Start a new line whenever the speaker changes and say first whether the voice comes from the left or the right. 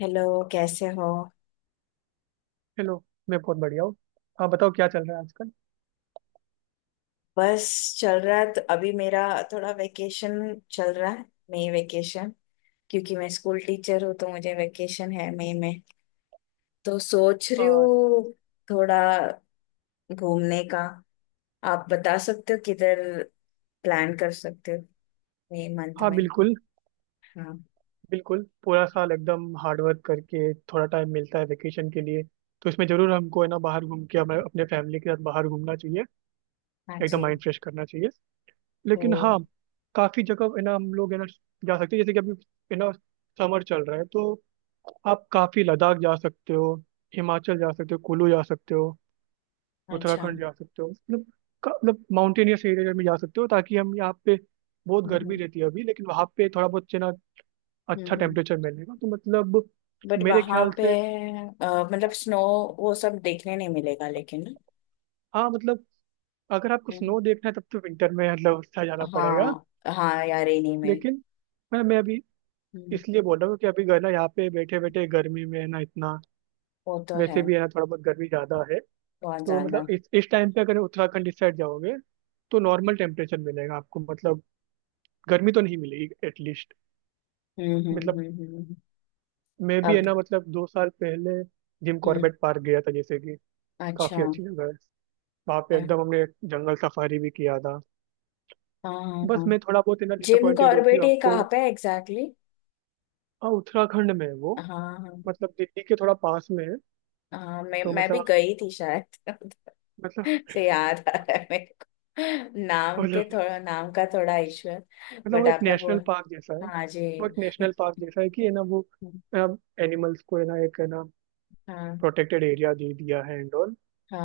left: Hello. कैसे हो?
right: चलो, मैं बहुत बढ़िया हूँ। हाँ, बताओ क्या चल रहा है आजकल।
left: बस, चल रहा है। तो अभी मेरा थोड़ा वेकेशन चल रहा है, मई वेकेशन। क्योंकि मैं स्कूल टीचर हूँ तो मुझे वेकेशन है मई में। तो सोच रही
right: हाँ,
left: हूँ थोड़ा घूमने का। आप बता सकते हो किधर प्लान कर सकते हो मई मंथ
right: हाँ
left: में।
right: बिल्कुल।
left: हाँ।
right: बिल्कुल पूरा साल एकदम हार्ड वर्क करके थोड़ा टाइम मिलता है वेकेशन के लिए। तो इसमें जरूर हमको है ना बाहर घूम के हमें अपने फैमिली के साथ बाहर घूमना चाहिए।
left: हाँ
right: एकदम
left: जी।
right: माइंड फ्रेश करना चाहिए। लेकिन हाँ,
left: वही।
right: काफ़ी जगह है ना, हम लोग है ना जा सकते हैं, जैसे कि अभी है ना समर चल रहा है। तो आप काफ़ी लद्दाख जा सकते हो, हिमाचल जा सकते हो, कुल्लू जा सकते हो,
left: अच्छा।
right: उत्तराखंड जा सकते हो। मतलब मतलब माउंटेनियस एरिया में जा सकते हो, ताकि हम यहाँ पे बहुत गर्मी
left: हम्म।
right: रहती है अभी, लेकिन वहाँ पे थोड़ा बहुत ना अच्छा
left: हम्म।
right: टेम्परेचर मिलेगा। तो मतलब
left: बट
right: मेरे
left: वहां
right: ख्याल
left: पे,
right: से
left: मतलब स्नो, वो सब देखने नहीं मिलेगा लेकिन।
right: हाँ मतलब, अगर आपको स्नो देखना है तब तो विंटर में मतलब उससे जाना पड़ेगा।
left: हाँ। हाँ यार इन्हीं में।
right: लेकिन मैं अभी
left: हम्म।
right: इसलिए बोल रहा हूँ कि अभी ना यहाँ पे बैठे बैठे गर्मी में है ना इतना,
left: वो तो है।
right: वैसे भी है ना थोड़ा बहुत गर्मी ज़्यादा है।
left: बहुत
right: तो
left: ज्यादा।
right: मतलब इस टाइम पे अगर उत्तराखंड इस साइड जाओगे तो नॉर्मल टेम्परेचर मिलेगा आपको। मतलब गर्मी तो नहीं मिलेगी एटलीस्ट।
left: हम्म हम्म
right: मतलब
left: हम्म हम्म, हम्म।
right: मैं भी है
left: अब।
right: ना, मतलब 2 साल पहले जिम
left: हम्म।
right: कॉर्बेट पार्क गया था, जैसे कि
left: अच्छा।
right: काफी अच्छी जगह है। वहाँ पे
left: हाँ।
right: एकदम हमने जंगल सफारी भी किया था।
left: हाँ।
right: बस
left: हाँ।
right: मैं थोड़ा बहुत है ना
left: जिम
right: डिसअपॉइंटेड हूँ कि
left: कॉर्बेट ये
right: हमको।
left: कहाँ पे एग्जैक्टली?
right: हाँ, उत्तराखंड में है वो।
left: हाँ। हाँ।
right: मतलब दिल्ली के थोड़ा पास में है।
left: हाँ, मैं
right: तो
left: मैं भी गई थी शायद।
right: मतलब
left: से याद आ रहा है मेरे को,
right: मतलब
left: नाम का थोड़ा इश्यू है।
right: मतलब
left: बट
right: वो एक
left: आपने बोल।
right: नेशनल पार्क जैसा है।
left: हाँ जी।
right: वो एक नेशनल पार्क जैसा है कि है ना, वो एनिमल्स को है ना एक है ना
left: हाँ
right: प्रोटेक्टेड एरिया दे दिया है एंड ऑल।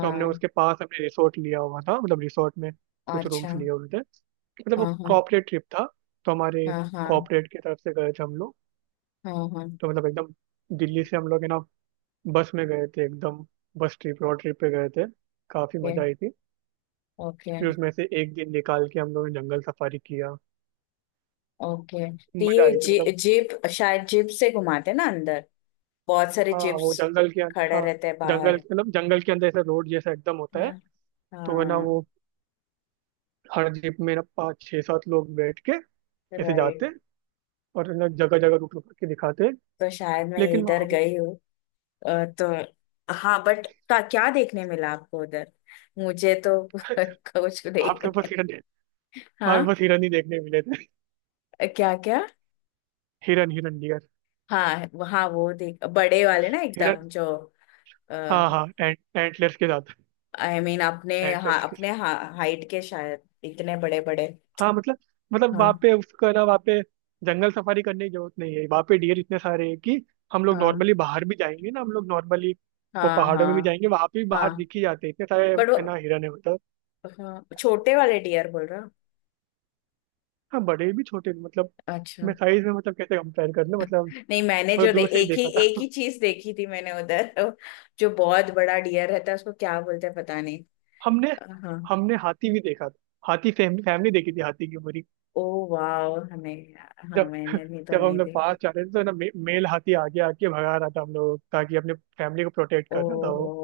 right: तो हमने उसके पास हमने रिसोर्ट लिया हुआ था, मतलब रिसोर्ट में कुछ
left: अच्छा।
right: रूम्स लिए हुए थे। मतलब वो
left: हाँ हाँ।
right: कॉर्पोरेट ट्रिप था, तो हमारे
left: हाँ हाँ।
right: कॉर्पोरेट की तरफ से गए थे हम लोग।
left: हाँ हाँ।
right: तो मतलब एकदम दिल्ली से हम लोग है ना बस में गए थे एकदम। बस ट्रिप, रोड ट्रिप पे गए थे। काफी
left: ओके।
right: मजा आई थी।
left: ओके।
right: फिर उसमें से एक दिन निकाल के हम लोगों ने जंगल सफारी किया।
left: ओके तो
right: मजा
left: ये
right: आई थी मतलब।
left: जिप, शायद जिप से घुमाते ना अंदर, बहुत सारे
right: हाँ, वो
left: जिप्स
right: जंगल के अंदर,
left: खड़े
right: हाँ।
left: रहते हैं
right: जंगल
left: बाहर।
right: मतलब जंगल के अंदर ऐसा रोड जैसा एकदम होता है।
left: हाँ
right: तो है ना
left: हाँ।
right: वो हर जीप में ना पाँच छह सात लोग बैठ के ऐसे
left: राइट।
right: जाते। और ना जगह जगह रुक रुक के दिखाते।
left: तो शायद मैं
right: लेकिन वहाँ
left: इधर
right: हम
left: गई हूँ। तो हाँ बट का क्या देखने मिला आपको उधर? मुझे तो कुछ
right: वहाँ पे
left: देखने।
right: बस हिरन वहाँ पे
left: हाँ।
right: बस हिरन ही देखने मिले थे।
left: क्या क्या?
right: हिरन, हिरन, डियर,
left: हाँ हाँ वो देख बड़े वाले ना
right: हिरन।
left: एकदम जो,
right: हाँ
left: आई
right: हाँ, एंटलर्स के साथ।
left: मीन अपने, हाँ
right: एंटलर्स के साथ,
left: अपने हाइट के शायद इतने बड़े बड़े।
right: हाँ मतलब। मतलब वहाँ
left: हाँ
right: पे उसका ना वहाँ पे जंगल सफारी करने की जरूरत नहीं है, वहाँ पे डियर इतने सारे हैं कि हम लोग
left: हाँ
right: नॉर्मली बाहर भी जाएंगे ना, हम लोग नॉर्मली वो
left: हाँ
right: पहाड़ों में भी
left: हाँ
right: जाएंगे वहाँ पे भी बाहर
left: हाँ।
right: दिख ही जाते हैं इतने सारे।
left: बट वो।
right: है ना हिरन है मतलब।
left: हाँ छोटे वाले डियर बोल रहा।
right: हाँ, बड़े भी छोटे भी मतलब।
left: अच्छा।
right: मैं साइज में मतलब कैसे कंपेयर कर लूँ मतलब।
left: नहीं, मैंने
right: थोड़ा
left: जो दे
right: दूर से ही
left: एक ही
right: देखा
left: एक
right: था।
left: ही चीज देखी थी मैंने उधर, जो बहुत बड़ा डियर रहता है उसको क्या बोलते हैं पता नहीं।
right: हमने
left: हाँ।
right: हमने हाथी भी देखा था। हाथी फैमिली फैमिली देखी थी, हाथी की पूरी।
left: ओ। वाह। हमें, हाँ
right: जब
left: मैंने भी तो
right: जब हम
left: नहीं
right: लोग
left: देखी।
right: पास जा रहे थे तो ना मेल हाथी आगे आके भगा रहा था हम लोग, ताकि अपने फैमिली को प्रोटेक्ट
left: ओ।
right: कर रहा था वो।
left: हो।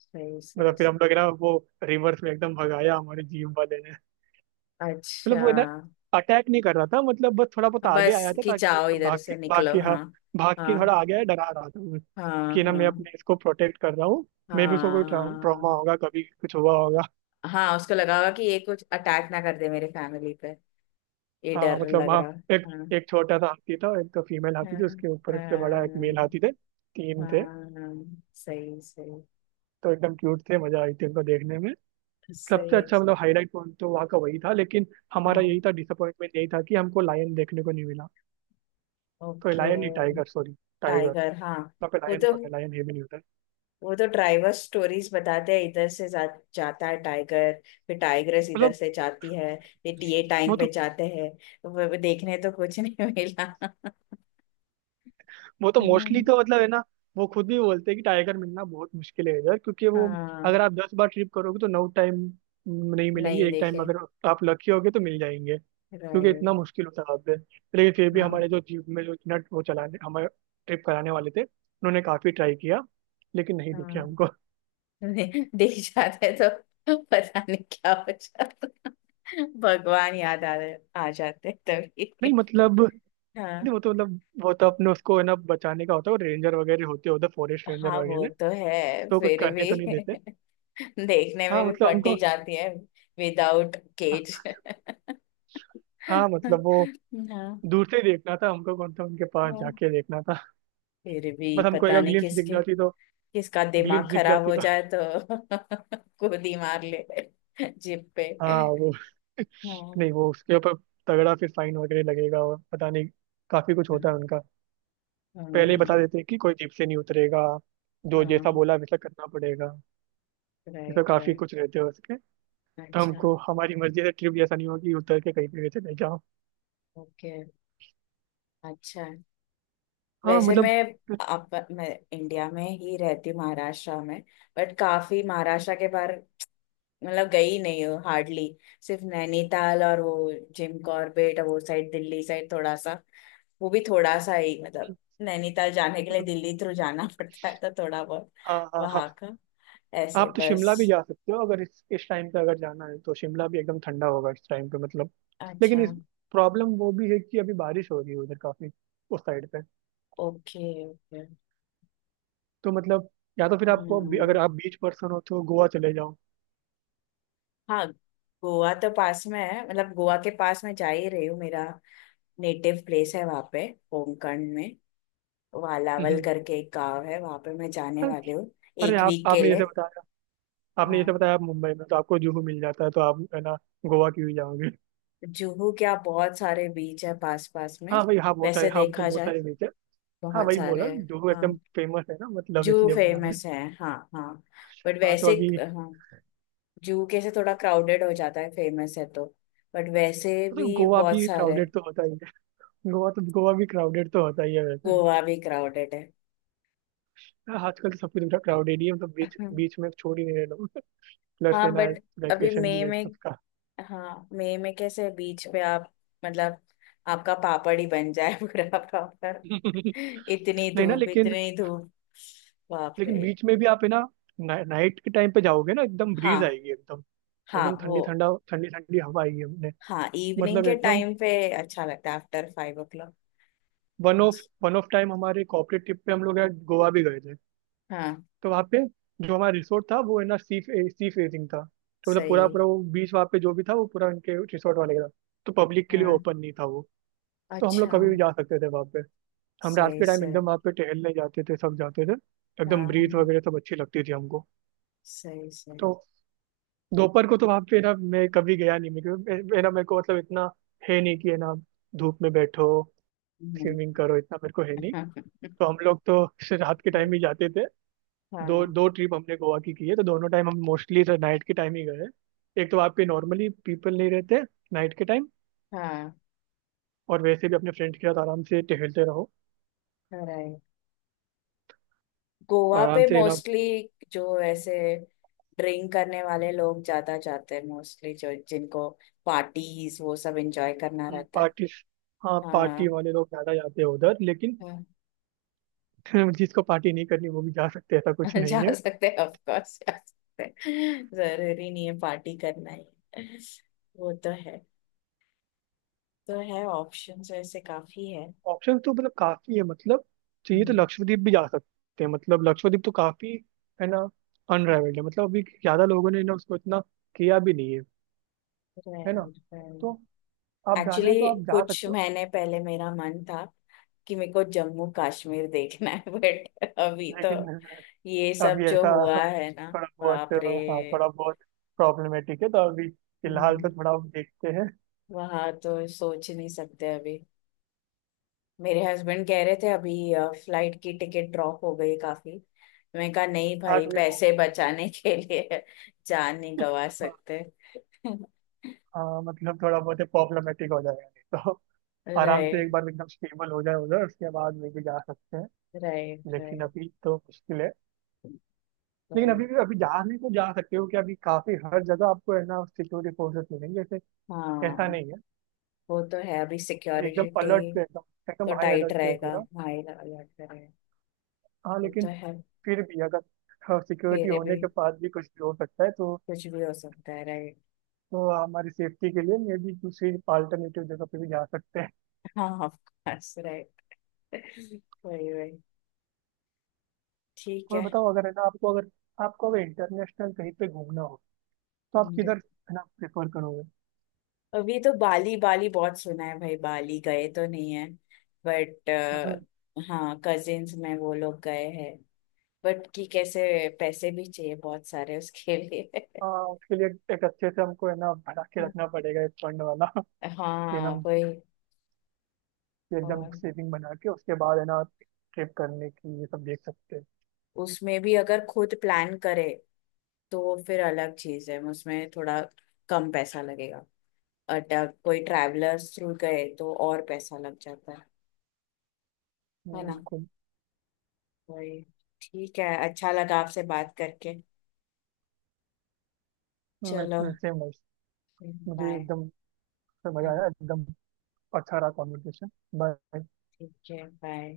left: सही
right: मतलब
left: सही
right: फिर हम
left: सही।
right: लोग ना वो रिवर्स में एकदम भगाया हमारे जीप वाले ने।
left: अच्छा
right: मतलब वो ना
left: हाँ,
right: अटैक नहीं कर रहा था, मतलब बस थोड़ा बहुत आगे
left: बस
right: आया था
left: कि
right: ताकि
left: जाओ
right: मतलब
left: इधर
right: भाग के
left: से
right: भाग
left: निकलो।
right: के, हाँ।
left: हाँ।
right: भाग के
left: हाँ
right: थोड़ा आगे आया, डरा रहा था वो
left: हाँ।
right: कि ना मैं
left: हाँ
right: अपने इसको प्रोटेक्ट कर रहा हूँ। मे भी उसको कोई ट्रॉमा
left: हाँ
right: होगा, कभी कुछ हुआ होगा।
left: हाँ। उसको लगा होगा कि ये कुछ अटैक ना कर दे मेरे फैमिली पे, ये
right: हाँ
left: डर
right: मतलब,
left: लग
right: हाँ।
left: रहा।
right: एक
left: हाँ।
right: एक छोटा सा हाथी था, एक तो फीमेल हाथी
left: हाँ
right: थी, उसके ऊपर उससे बड़ा एक
left: हाँ
right: मेल हाथी, थे तीन थे।
left: हाँ। सही सही।
right: तो एकदम क्यूट थे, मजा आई थी उनको देखने में।
left: सही
right: सबसे
left: है।
right: अच्छा मतलब हाईलाइट पॉइंट तो वहाँ का वही था। लेकिन हमारा यही
left: हाँ।
right: था डिसअपॉइंटमेंट, यही था कि हमको लायन देखने को नहीं मिला। तो
left: ओके।
right: लायन नहीं, टाइगर, सॉरी, टाइगर।
left: टाइगर हाँ।
right: वहाँ पे
left: वो
right: लायन
left: तो
right: होता है, लायन है भी नहीं होता है।
left: वो तो ड्राइवर स्टोरीज बताते हैं, इधर से जाता है टाइगर, फिर टाइग्रेस इधर
right: मतलब
left: से जाती है, ये टीए
right: वो
left: टाइम
right: तो
left: पे जाते हैं। वो देखने तो कुछ नहीं मिला।
right: वो तो मोस्टली
left: हाँ।
right: तो मतलब है ना वो खुद भी बोलते हैं कि टाइगर मिलना बहुत मुश्किल है इधर, क्योंकि वो
left: हाँ।
right: अगर आप 10 बार ट्रिप करोगे तो 9 टाइम नहीं मिलेंगे,
left: नहीं
right: एक टाइम
left: देखे।
right: अगर आप लकी होगे तो मिल जाएंगे। क्योंकि इतना
left: राइट।
right: मुश्किल होता है आपसे। लेकिन फिर भी
left: हाँ
right: हमारे जो जीप में जो इतना वो चलाने, हमारे ट्रिप कराने वाले थे, उन्होंने काफी ट्राई किया, लेकिन नहीं दिखे
left: हाँ
right: हमको।
left: देख जाते हैं, तो पता नहीं क्या हो जाता, भगवान याद आ रहे, आ जाते तभी।
right: नहीं मतलब
left: हाँ।
right: नहीं, वो तो मतलब वो तो अपने उसको है ना बचाने का होता है, वो रेंजर वगैरह होते हैं उधर, फॉरेस्ट रेंजर
left: हाँ वो
right: वगैरह।
left: तो है
right: तो कुछ
left: फिर
right: करने
left: भी।
right: तो नहीं देते।
left: देखने
right: हाँ
left: में भी
right: मतलब हमको,
left: फटी जाती है विदाउट केज।
right: हाँ मतलब वो
left: हाँ
right: दूर से ही देखना था हमको, कौन सा उनके पास
left: हाँ,
right: जाके देखना था।
left: फिर भी
right: बस हमको
left: पता
right: एक
left: नहीं
right: ग्लिम्स दिख
left: किसके,
right: जाती तो,
left: किसका दिमाग
right: ग्लिम्स दिख
left: खराब
right: जाती
left: हो
right: तो,
left: जाए तो खुद ही मार ले जिप पे।
right: हाँ वो।
left: हाँ
right: नहीं, वो उसके ऊपर तगड़ा फिर फाइन वगैरह लगेगा और पता नहीं, काफी कुछ
left: हाँ
right: होता है उनका। पहले ही बता देते कि कोई जीप से नहीं उतरेगा, जो जैसा
left: हाँ।
right: बोला वैसा करना पड़ेगा। ये तो
left: राइट
right: काफी
left: राइट।
right: कुछ रहते हैं उसके। तो
left: अच्छा।
right: हमको हमारी मर्जी से ट्रिप जैसा नहीं होगी उतर के कहीं पे भी चले जाओ।
left: ओके। अच्छा है।
right: हाँ
left: वैसे मैं,
right: मतलब।
left: आप, मैं इंडिया में ही रहती हूँ, महाराष्ट्र में। बट काफी महाराष्ट्र के बाहर मतलब गई नहीं हूँ हार्डली। सिर्फ नैनीताल और वो जिम कॉर्बेट, और वो साइड दिल्ली साइड थोड़ा सा। वो भी थोड़ा सा ही मतलब, नैनीताल जाने के लिए दिल्ली थ्रू जाना पड़ता है, तो थोड़ा बहुत
right: हाँ हाँ हाँ।
left: वहां का ऐसे
right: आप तो
left: बस।
right: शिमला भी जा सकते हो, अगर इस टाइम पे अगर जाना है तो शिमला भी एकदम ठंडा होगा इस टाइम पे मतलब।
left: अच्छा।
right: लेकिन इस प्रॉब्लम वो भी है कि अभी बारिश हो रही है उधर काफी, उस साइड पे।
left: ओके। ओके।
right: तो मतलब या तो फिर अगर
left: हम्म।
right: आप बीच पर्सन हो तो गोवा चले जाओ।
left: हाँ, गोवा तो पास में है मतलब, गोवा के पास में जा ही रही हूँ। मेरा नेटिव प्लेस है वहाँ पे, होमखंड में। वालावल
right: हम्म।
left: करके एक गांव है वहाँ पे, मैं जाने
right: अरे
left: वाली हूँ
right: अरे,
left: एक
right: आप
left: वीक के
right: आपने जैसे
left: लिए।
right: बताया,
left: हाँ।
right: आप मुंबई में तो आपको जुहू मिल जाता है तो आप है ना गोवा क्यों ही जाओगे।
left: जुहू क्या, बहुत सारे बीच है पास पास में।
right: हाँ भाई, हाँ बहुत सारे,
left: वैसे
right: हाँ वो तो
left: देखा
right: बहुत
left: जाए
right: सारे बीच है। हाँ
left: बहुत
right: वही बोला,
left: सारे।
right: जुहू
left: हाँ
right: एकदम फेमस है ना मतलब,
left: जू
right: इसलिए बोला मैं।
left: फेमस है हाँ हाँ। बट
right: हाँ, तो
left: वैसे।
right: अभी
left: हाँ जू कैसे थोड़ा क्राउडेड हो जाता है, फेमस है तो। बट वैसे
right: तो
left: भी
right: गोवा
left: बहुत
right: भी
left: सारे,
right: क्राउडेड तो होता ही है। गोवा भी क्राउडेड तो होता ही है वैसे।
left: गोवा भी क्राउडेड है।
right: हाँ, आजकल तो सब कुछ क्राउडेड ही है, मतलब बीच बीच में छोड़ ही नहीं रहे लोग। प्लस है
left: हाँ
right: ना
left: बट अभी
right: वैकेशन भी
left: मई
right: है तो
left: में।
right: सबका
left: हाँ मई में कैसे बीच पे आप, मतलब आपका पापड़ ही बन जाए पूरा पापड़। इतनी
right: नहीं ना
left: धूप
right: लेकिन,
left: इतनी धूप। बाप रे।
right: बीच में भी आप है ना ना, नाइट के टाइम पे जाओगे ना एकदम ब्रीज
left: हाँ।
right: आएगी एकदम,
left: हाँ
right: एकदम ठंडी
left: वो।
right: ठंडा ठंडी ठंडी हवा आएगी अपने।
left: हाँ इवनिंग
right: मतलब
left: के
right: एकदम
left: टाइम पे अच्छा लगता है आफ्टर 5 o'clock। अच्छा।
right: वन ऑफ टाइम हमारे कॉर्पोरेट ट्रिप पे हम लोग यार गोवा भी गए थे।
left: हाँ।
right: तो वहाँ पे जो हमारा रिसोर्ट था वो है ना सी सी फेसिंग था। तो मतलब पूरा
left: सही।
right: पूरा वो बीच वहाँ पे जो भी था वो पूरा उनके रिसोर्ट वाले का था। तो पब्लिक के लिए
left: हाँ।
right: ओपन नहीं था वो। तो हम लोग
left: अच्छा।
right: कभी भी जा सकते थे वहाँ पे। हम रात
left: सही
right: के टाइम
left: सही।
right: एकदम वहाँ पे टहलने जाते थे, सब जाते थे।
left: हाँ
right: एकदम
left: हाँ
right: ब्रीथ
left: हाँ,
right: वगैरह सब अच्छी लगती थी हमको।
left: सही सही।
right: तो दोपहर को तो वहाँ पे ना मैं कभी गया नहीं मैं, है ना मेरे को मतलब इतना है नहीं कि है ना धूप में बैठो,
left: नहीं।
right: स्विमिंग करो, इतना मेरे को है नहीं।
left: हाँ।
right: तो हम लोग तो रात के टाइम ही जाते थे। दो
left: हाँ
right: दो ट्रिप हमने गोवा की है, तो दोनों टाइम हम मोस्टली तो नाइट के टाइम ही गए हैं। एक तो आपके नॉर्मली पीपल नहीं रहते नाइट के टाइम,
left: हाँ
right: और वैसे भी अपने फ्रेंड्स के साथ आराम से टहलते रहो,
left: हाँ, गोवा
right: आराम
left: पे
right: से, अच्छा।
left: मोस्टली जो ऐसे ड्रिंक करने वाले लोग ज्यादा जाते हैं, मोस्टली जो जिनको पार्टीज वो सब एंजॉय करना
right: ना
left: रहता है।
right: पार्टी, हाँ पार्टी
left: हाँ
right: वाले लोग ज़्यादा जाते हैं उधर लेकिन
left: हाँ।
right: जिसको पार्टी नहीं करनी वो भी जा सकते हैं, ऐसा कुछ
left: जा
right: नहीं है।
left: सकते हैं ऑफ कोर्स, जा सकते हैं, जरूरी नहीं है पार्टी करना ही। वो तो है। तो है, ऑप्शंस ऐसे काफी है।
right: ऑप्शन तो मतलब काफ़ी है मतलब, चाहिए तो
left: हम्म।
right: लक्षद्वीप भी जा सकते हैं, मतलब लक्षद्वीप तो काफ़ी है ना अनराइवल्ड है, मतलब अभी ज़्यादा लोगों ने ना उसको इतना किया भी नहीं है। है ना,
left: राइट
right: तो
left: राइट।
right: आप जाना
left: एक्चुअली
right: है तो आप जा
left: कुछ
right: सकते हो।
left: महीने पहले मेरा मन था कि मेरे को जम्मू कश्मीर देखना है बट अभी तो
right: लेकिन
left: ये
right: अब
left: सब
right: ये
left: जो
right: था
left: हुआ है ना।
right: थोड़ा बहुत।
left: बाप रे।
right: हाँ, थोड़ा बहुत प्रॉब्लमेटिक है, तो अभी फिलहाल
left: हम्म,
right: तो थोड़ा देखते हैं।
left: वहाँ तो सोच ही नहीं सकते अभी। मेरे हस्बैंड कह रहे थे अभी फ्लाइट की टिकट ड्रॉप हो गई काफी, मैं कहा नहीं
right: हाँ,
left: भाई,
right: क्योंकि वो
left: पैसे बचाने के लिए जान नहीं गवा
right: हाँ,
left: सकते।
right: हाँ, मतलब थोड़ा बहुत प्रॉब्लमेटिक हो जाएगा नहीं तो। आराम से एक
left: राइट।
right: बार एकदम स्टेबल हो जाए उधर, उसके बाद में भी जा सकते हैं।
left: राइट।
right: लेकिन
left: राइट
right: अभी तो मुश्किल है। लेकिन अभी
left: राइट।
right: भी अभी जाने को जा सकते हो कि अभी काफी हर जगह आपको है ना सिक्योरिटी फोर्सेस मिलेंगे, जैसे ऐसा
left: हाँ
right: नहीं है।
left: वो तो है अभी,
right: अभी एकदम
left: सिक्योरिटी
right: अलर्ट पे, एकदम
left: तो
right: एकदम हाई
left: टाइट
right: अलर्ट पे है
left: रहेगा,
right: पूरा।
left: हाई अलर्ट रहेगा।
right: हाँ
left: वो
right: लेकिन
left: तो है,
right: फिर भी अगर सिक्योरिटी
left: फिर
right: होने
left: भी
right: के बाद भी कुछ भी हो सकता है, तो
left: कुछ भी हो सकता है। राइट।
right: तो हमारी सेफ्टी के लिए मे भी दूसरी अल्टरनेटिव जगह पे भी जा सकते हैं।
left: हाँ ऑफ कोर्स राइट। वही वही। ठीक
right: और
left: है।
right: बताओ, अगर है ना आपको अगर, इंटरनेशनल कहीं पे घूमना हो तो आप
left: And
right: किधर है ना प्रेफर करोगे।
left: अभी तो बाली, बाली बहुत सुना है भाई, बाली गए तो नहीं है बट।
right: हम्म,
left: हाँ कजिन्स में वो लोग गए हैं बट, कि कैसे, पैसे भी चाहिए बहुत सारे उसके लिए।
right: हाँ उसके लिए एक अच्छे से हमको है ना बना के रखना पड़ेगा, एक फंड वाला कि
left: हाँ
right: हम
left: वही।
right: एकदम
left: और
right: सेविंग बना के उसके बाद है ना ट्रिप करने की ये सब देख सकते हैं।
left: उसमें भी अगर खुद प्लान करे तो वो फिर अलग चीज है, उसमें थोड़ा कम पैसा लगेगा। अटक कोई ट्रैवलर्स थ्रू गए तो और पैसा लग जाता है। है ना।
right: बिल्कुल
left: वही। ठीक है, अच्छा लगा आपसे बात करके। चलो
right: सेम। मुझे
left: बाय।
right: एकदम समझ
left: हाँ
right: आया, एकदम अच्छा रहा कॉन्वर्सेशन। बाय।
left: ठीक है बाय।